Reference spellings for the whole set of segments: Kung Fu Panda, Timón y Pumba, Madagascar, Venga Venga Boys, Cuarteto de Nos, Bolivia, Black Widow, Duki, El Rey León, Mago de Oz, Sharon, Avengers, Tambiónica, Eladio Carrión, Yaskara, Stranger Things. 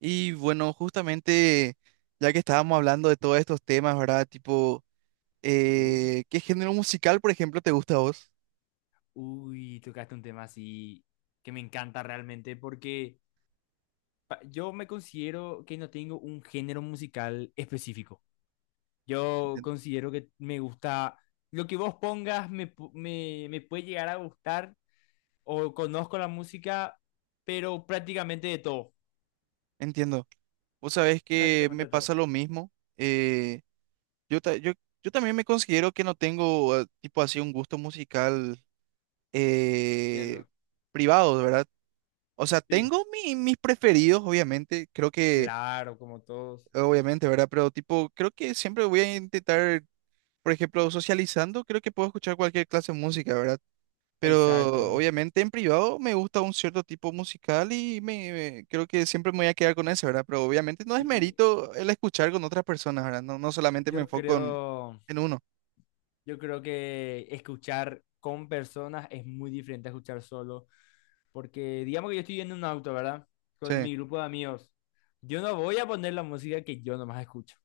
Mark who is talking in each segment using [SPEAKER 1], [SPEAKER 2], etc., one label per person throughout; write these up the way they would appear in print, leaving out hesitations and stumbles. [SPEAKER 1] Y bueno, justamente ya que estábamos hablando de todos estos temas, ¿verdad? Tipo,
[SPEAKER 2] Sí.
[SPEAKER 1] ¿qué género musical, por ejemplo, te gusta a vos?
[SPEAKER 2] Uy, tocaste un tema así que me encanta realmente porque yo me considero que no tengo un género musical específico. Yo
[SPEAKER 1] Entiendo.
[SPEAKER 2] considero que me gusta lo que vos pongas, me puede llegar a gustar o conozco la música, pero prácticamente de todo.
[SPEAKER 1] Entiendo. Vos sabés que
[SPEAKER 2] Prácticamente
[SPEAKER 1] me
[SPEAKER 2] de todo.
[SPEAKER 1] pasa lo mismo. eh, yo, ta- yo, yo también me considero que no tengo, tipo así, un gusto musical eh,
[SPEAKER 2] Entiendo.
[SPEAKER 1] privado, ¿verdad? O sea,
[SPEAKER 2] Sí,
[SPEAKER 1] mis preferidos, obviamente. Creo que,
[SPEAKER 2] claro, como todos.
[SPEAKER 1] obviamente, ¿verdad? Pero tipo, creo que siempre voy a intentar. Por ejemplo, socializando, creo que puedo escuchar cualquier clase de música, ¿verdad? Pero
[SPEAKER 2] Exacto.
[SPEAKER 1] obviamente en privado me gusta un cierto tipo musical y creo que siempre me voy a quedar con ese, ¿verdad? Pero obviamente no es
[SPEAKER 2] Sí,
[SPEAKER 1] mérito el escuchar con otras personas, ¿verdad? No, no solamente me
[SPEAKER 2] yo
[SPEAKER 1] enfoco
[SPEAKER 2] creo.
[SPEAKER 1] en uno.
[SPEAKER 2] Yo creo que escuchar con personas es muy diferente a escuchar solo, porque digamos que yo estoy en un auto, ¿verdad? Con
[SPEAKER 1] Sí,
[SPEAKER 2] mi grupo de amigos. Yo no voy a poner la música que yo nomás escucho.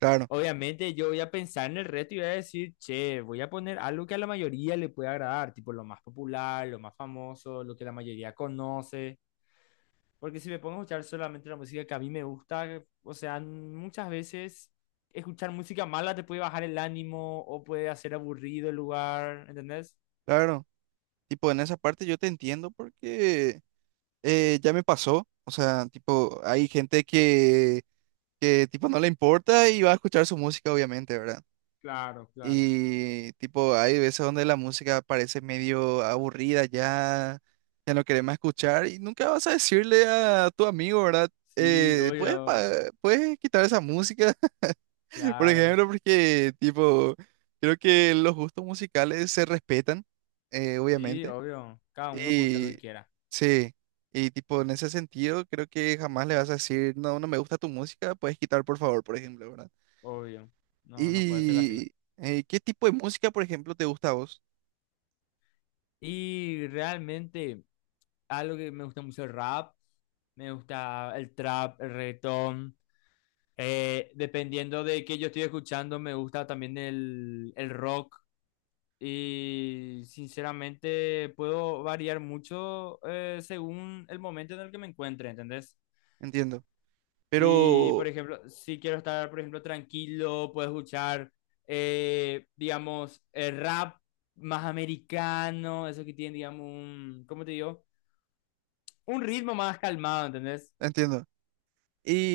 [SPEAKER 1] claro,
[SPEAKER 2] Obviamente yo voy a pensar en el resto y voy a decir, che, voy a poner algo que a la mayoría le pueda agradar, tipo lo más popular, lo más famoso, lo que la mayoría conoce. Porque si me pongo a escuchar solamente la música que a mí me gusta, o sea, muchas veces escuchar música mala te puede bajar el ánimo o puede hacer aburrido el lugar, ¿entendés?
[SPEAKER 1] claro. Tipo, en esa parte yo te entiendo porque ya me pasó. O sea, tipo, hay gente que tipo no le importa y va a escuchar su música, obviamente, ¿verdad?
[SPEAKER 2] Claro, claro.
[SPEAKER 1] Y tipo, hay veces donde la música parece medio aburrida, ya, ya no querés más escuchar y nunca vas a decirle a tu amigo, ¿verdad?
[SPEAKER 2] Sí,
[SPEAKER 1] Eh, ¿puedes, pa-
[SPEAKER 2] obvio.
[SPEAKER 1] ¿puedes quitar esa música, por
[SPEAKER 2] Claro.
[SPEAKER 1] ejemplo? Porque tipo, creo que los gustos musicales se respetan,
[SPEAKER 2] Sí,
[SPEAKER 1] obviamente.
[SPEAKER 2] obvio. Cada uno puede escuchar lo que
[SPEAKER 1] Y
[SPEAKER 2] quiera.
[SPEAKER 1] sí, y tipo, en ese sentido, creo que jamás le vas a decir, no, no me gusta tu música, puedes quitar, por favor, por ejemplo, ¿verdad?
[SPEAKER 2] Obvio. No, no puede ser así.
[SPEAKER 1] Y, ¿qué tipo de música, por ejemplo, te gusta a vos?
[SPEAKER 2] Y realmente algo que me gusta mucho el rap, me gusta el trap, el reggaetón, dependiendo de qué yo estoy escuchando, me gusta también el rock. Y sinceramente puedo variar mucho según el momento en el que me encuentre, ¿entendés?
[SPEAKER 1] Entiendo.
[SPEAKER 2] Si,
[SPEAKER 1] Pero,
[SPEAKER 2] por ejemplo, si quiero estar, por ejemplo, tranquilo, puedo escuchar, digamos, el rap más americano, eso que tiene, digamos, un, ¿cómo te digo? Un ritmo más calmado, ¿entendés?
[SPEAKER 1] entiendo.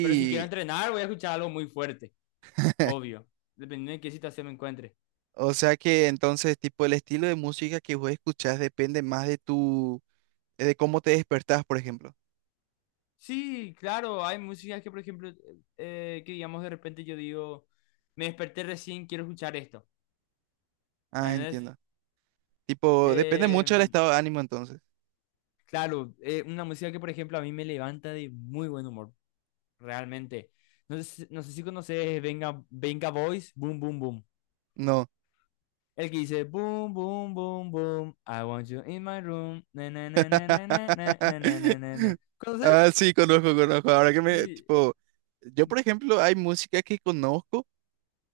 [SPEAKER 2] Pero si quiero entrenar, voy a escuchar algo muy fuerte, obvio, dependiendo de qué situación me encuentre.
[SPEAKER 1] o sea que entonces, tipo, el estilo de música que vos escuchás depende más de tu, de cómo te despertás, por ejemplo.
[SPEAKER 2] Sí, claro, hay músicas que, por ejemplo, que digamos de repente yo digo, me desperté recién, quiero escuchar esto.
[SPEAKER 1] Ah,
[SPEAKER 2] Entonces,
[SPEAKER 1] entiendo. Tipo, depende mucho del
[SPEAKER 2] em,
[SPEAKER 1] estado de ánimo entonces.
[SPEAKER 2] claro, una música que, por ejemplo, a mí me levanta de muy buen humor, realmente. No sé, no sé si conoces Venga, Venga Boys, Boom Boom Boom.
[SPEAKER 1] No.
[SPEAKER 2] El que dice Boom Boom Boom Boom, I want you in my room, na na na na na na na na na na na na. ¿Conoces?
[SPEAKER 1] Ah, sí, conozco, conozco. Ahora que me,
[SPEAKER 2] Sí.
[SPEAKER 1] tipo, yo, por ejemplo, hay música que conozco,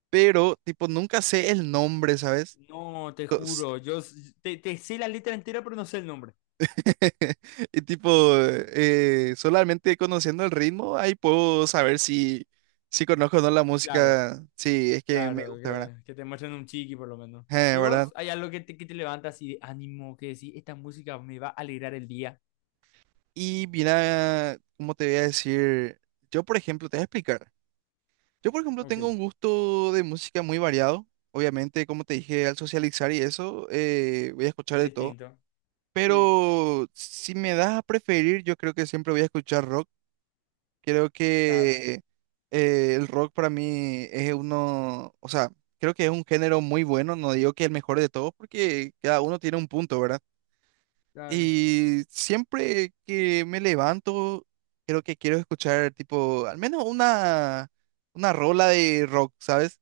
[SPEAKER 1] pero, tipo, nunca sé el nombre, ¿sabes?
[SPEAKER 2] No, te juro, te, te sé la letra entera, pero no sé el nombre.
[SPEAKER 1] Y tipo, solamente conociendo el ritmo, ahí puedo saber si, si conozco o no la
[SPEAKER 2] Claro,
[SPEAKER 1] música, si es que me
[SPEAKER 2] claro,
[SPEAKER 1] gusta, ¿verdad?
[SPEAKER 2] que te muestren un chiqui por lo menos. ¿Y
[SPEAKER 1] ¿Verdad?
[SPEAKER 2] vos? ¿Hay algo que te levanta así de ánimo, que decís, esta música me va a alegrar el día?
[SPEAKER 1] Y mira, ¿cómo te voy a decir? Yo, por ejemplo, te voy a explicar. Yo, por ejemplo,
[SPEAKER 2] Ok,
[SPEAKER 1] tengo un gusto de música muy variado. Obviamente, como te dije, al socializar y eso, voy a escuchar de todo.
[SPEAKER 2] distinto. Sí,
[SPEAKER 1] Pero si me das a preferir, yo creo que siempre voy a escuchar rock. Creo
[SPEAKER 2] claro,
[SPEAKER 1] que el rock para mí es uno, o sea, creo que es un género muy bueno, no digo que el mejor de todos porque cada uno tiene un punto, ¿verdad?
[SPEAKER 2] claro.
[SPEAKER 1] Y siempre que me levanto, creo que quiero escuchar tipo, al menos una rola de rock, ¿sabes?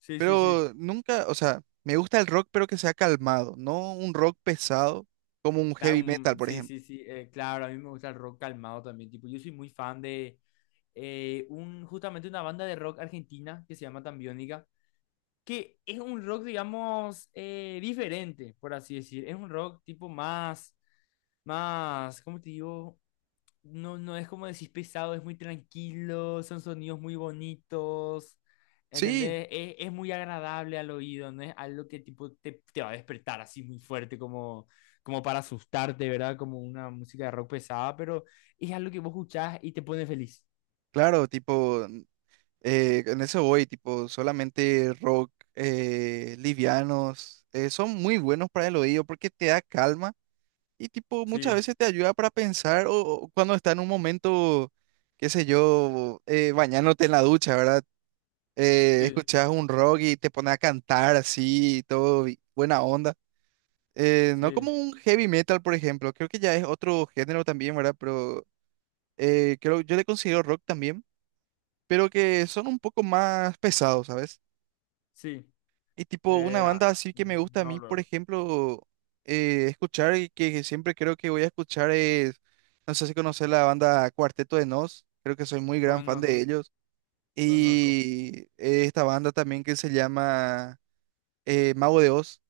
[SPEAKER 2] Sí, sí, sí.
[SPEAKER 1] Pero nunca, o sea, me gusta el rock pero que sea calmado, no un rock pesado como un heavy metal, por
[SPEAKER 2] Sí,
[SPEAKER 1] ejemplo.
[SPEAKER 2] sí, sí. Claro, a mí me gusta el rock calmado también. Tipo, yo soy muy fan de justamente una banda de rock argentina que se llama Tambiónica, que es un rock, digamos, diferente, por así decir. Es un rock tipo más, más, ¿cómo te digo? No, no es como decís pesado, es muy tranquilo, son sonidos muy bonitos,
[SPEAKER 1] Sí,
[SPEAKER 2] ¿entendés? Es muy agradable al oído, no es algo que tipo te, te va a despertar así muy fuerte como, como para asustarte, ¿verdad? Como una música de rock pesada, pero es algo que vos escuchás y te pone feliz.
[SPEAKER 1] claro, tipo... en eso voy, tipo, solamente rock, livianos, son muy buenos para el oído porque te da calma y tipo muchas
[SPEAKER 2] Sí,
[SPEAKER 1] veces te ayuda para pensar o cuando está en un momento, qué sé yo, bañándote en la ducha, ¿verdad?
[SPEAKER 2] sí,
[SPEAKER 1] Escuchas un rock y te pones a cantar así, y todo buena onda. No como
[SPEAKER 2] sí,
[SPEAKER 1] un heavy metal, por ejemplo, creo que ya es otro género también, ¿verdad? Pero creo, yo le considero rock también, pero que son un poco más pesados, ¿sabes?
[SPEAKER 2] sí.
[SPEAKER 1] Y tipo, una
[SPEAKER 2] Ah,
[SPEAKER 1] banda así que me gusta a
[SPEAKER 2] no
[SPEAKER 1] mí, por
[SPEAKER 2] luego.
[SPEAKER 1] ejemplo, escuchar y que siempre creo que voy a escuchar es, no sé si conoces la banda Cuarteto de Nos, creo que soy muy gran fan
[SPEAKER 2] Conozco,
[SPEAKER 1] de ellos.
[SPEAKER 2] conozco.
[SPEAKER 1] Y esta banda también que se llama Mago de Oz.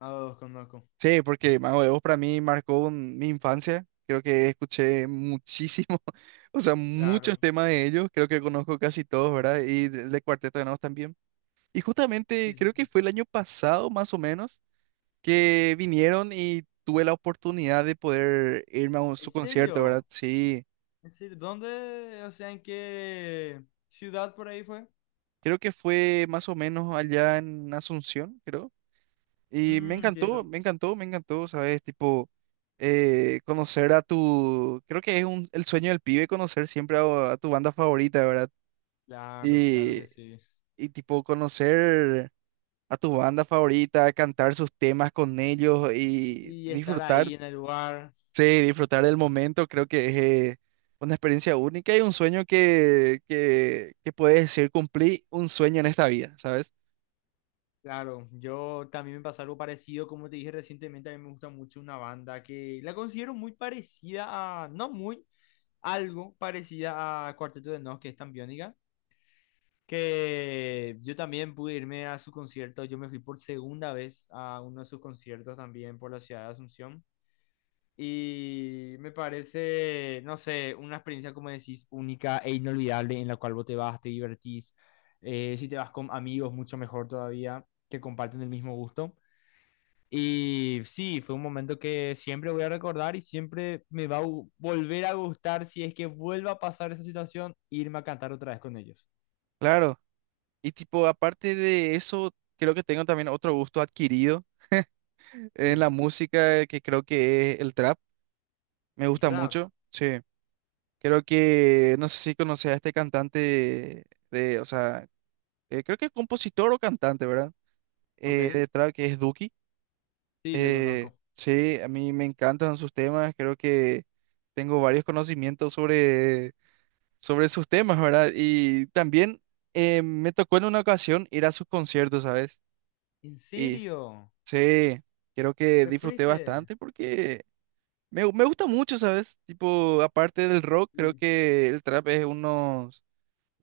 [SPEAKER 2] A dos conozco.
[SPEAKER 1] Sí, porque Mago de Oz para mí mi infancia. Creo que escuché muchísimo, o sea, muchos
[SPEAKER 2] Claro.
[SPEAKER 1] temas de ellos. Creo que conozco casi todos, ¿verdad? Y de Cuarteto de Nos también. Y
[SPEAKER 2] Sí,
[SPEAKER 1] justamente
[SPEAKER 2] sí,
[SPEAKER 1] creo que
[SPEAKER 2] sí.
[SPEAKER 1] fue el año pasado, más o menos, que vinieron y tuve la oportunidad de poder irme a su
[SPEAKER 2] ¿En
[SPEAKER 1] concierto, ¿verdad?
[SPEAKER 2] serio?
[SPEAKER 1] Sí,
[SPEAKER 2] Es decir, ¿dónde? O sea, ¿en qué ciudad por ahí fue?
[SPEAKER 1] creo que fue más o menos allá en Asunción, creo. Y me
[SPEAKER 2] Mm,
[SPEAKER 1] encantó,
[SPEAKER 2] entiendo.
[SPEAKER 1] me encantó, me encantó, ¿sabes? Tipo, conocer a tu, creo que es un, el sueño del pibe conocer siempre a tu banda favorita, ¿verdad?
[SPEAKER 2] Claro, claro
[SPEAKER 1] Y,
[SPEAKER 2] que sí.
[SPEAKER 1] y tipo, conocer a tu banda favorita, cantar sus temas con ellos y
[SPEAKER 2] Sí, estar
[SPEAKER 1] disfrutar.
[SPEAKER 2] ahí en el lugar.
[SPEAKER 1] Sí, disfrutar del momento creo que es eh, una experiencia única y un sueño que puedes decir cumplí un sueño en esta vida, ¿sabes?
[SPEAKER 2] Claro, yo también me pasó algo parecido, como te dije recientemente, a mí me gusta mucho una banda que la considero muy parecida a, no muy, algo parecida a Cuarteto de Nos, que es tan que yo también pude irme a su concierto, yo me fui por segunda vez a uno de sus conciertos también por la ciudad de Asunción. Y me parece, no sé, una experiencia, como decís, única e inolvidable en la cual vos te vas, te divertís. Si te vas con amigos, mucho mejor todavía, que comparten el mismo gusto. Y sí, fue un momento que siempre voy a recordar y siempre me va a gu- volver a gustar si es que vuelva a pasar esa situación, irme a cantar otra vez con ellos.
[SPEAKER 1] Claro. Y tipo, aparte de eso, creo que tengo también otro gusto adquirido en
[SPEAKER 2] Sí,
[SPEAKER 1] la música que creo que es el trap. Me
[SPEAKER 2] el
[SPEAKER 1] gusta
[SPEAKER 2] trap,
[SPEAKER 1] mucho. Sí. Creo que, no sé si conoces a este cantante de, o sea, creo que es compositor o cantante, ¿verdad?
[SPEAKER 2] ok.
[SPEAKER 1] De trap que es Duki.
[SPEAKER 2] Sí, lo conozco.
[SPEAKER 1] Sí, a mí me encantan sus temas, creo que tengo varios conocimientos sobre, sobre sus temas, ¿verdad? Y también me tocó en una ocasión ir a sus conciertos, ¿sabes?
[SPEAKER 2] ¿En
[SPEAKER 1] Y
[SPEAKER 2] serio?
[SPEAKER 1] sí, creo que
[SPEAKER 2] ¿Te
[SPEAKER 1] disfruté
[SPEAKER 2] fuiste?
[SPEAKER 1] bastante porque me gusta mucho, ¿sabes? Tipo, aparte del rock, creo
[SPEAKER 2] Sí.
[SPEAKER 1] que el trap es uno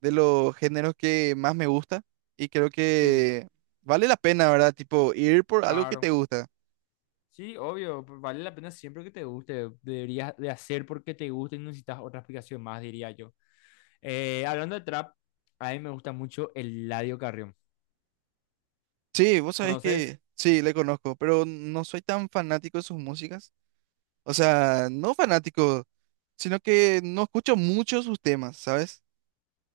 [SPEAKER 1] de los géneros que más me gusta y creo
[SPEAKER 2] Sí,
[SPEAKER 1] que vale la pena, ¿verdad? Tipo, ir por algo que te
[SPEAKER 2] claro.
[SPEAKER 1] gusta.
[SPEAKER 2] Sí, obvio, vale la pena siempre que te guste. Deberías de hacer porque te gusta y no necesitas otra explicación más, diría yo. Hablando de trap, a mí me gusta mucho el Eladio Carrión.
[SPEAKER 1] Sí, vos sabés
[SPEAKER 2] ¿Conoces?
[SPEAKER 1] que sí, le conozco, pero no soy tan fanático de sus músicas. O sea, no fanático, sino que no escucho mucho sus temas, ¿sabes?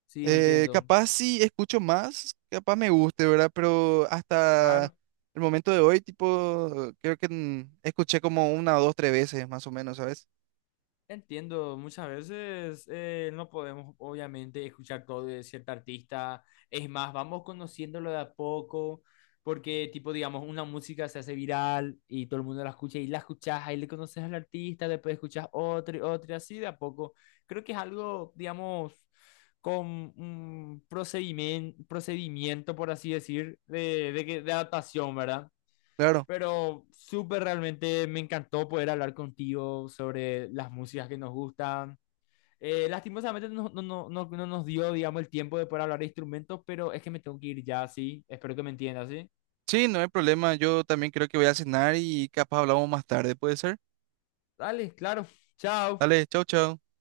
[SPEAKER 2] Sí, entiendo.
[SPEAKER 1] Capaz sí escucho más, capaz me guste, ¿verdad? Pero hasta
[SPEAKER 2] Claro.
[SPEAKER 1] el momento de hoy, tipo, creo que escuché como una dos, tres veces más o menos, ¿sabes?
[SPEAKER 2] Entiendo, muchas veces no podemos obviamente escuchar todo de cierta artista, es más, vamos conociéndolo de a poco, porque tipo, digamos, una música se hace viral y todo el mundo la escucha y la escuchás, ahí le conoces al artista, después escuchas otro y otro y así de a poco. Creo que es algo, digamos, con un procedimiento, procedimiento por así decir, de adaptación, ¿verdad?
[SPEAKER 1] Claro.
[SPEAKER 2] Pero súper realmente me encantó poder hablar contigo sobre las músicas que nos gustan. Lastimosamente no nos dio, digamos, el tiempo de poder hablar de instrumentos, pero es que me tengo que ir ya, sí. Espero que me entiendas, sí.
[SPEAKER 1] Sí, no hay problema. Yo también creo que voy a cenar y capaz hablamos más tarde, ¿puede ser?
[SPEAKER 2] Dale, claro. Chao.
[SPEAKER 1] Dale, chau, chau.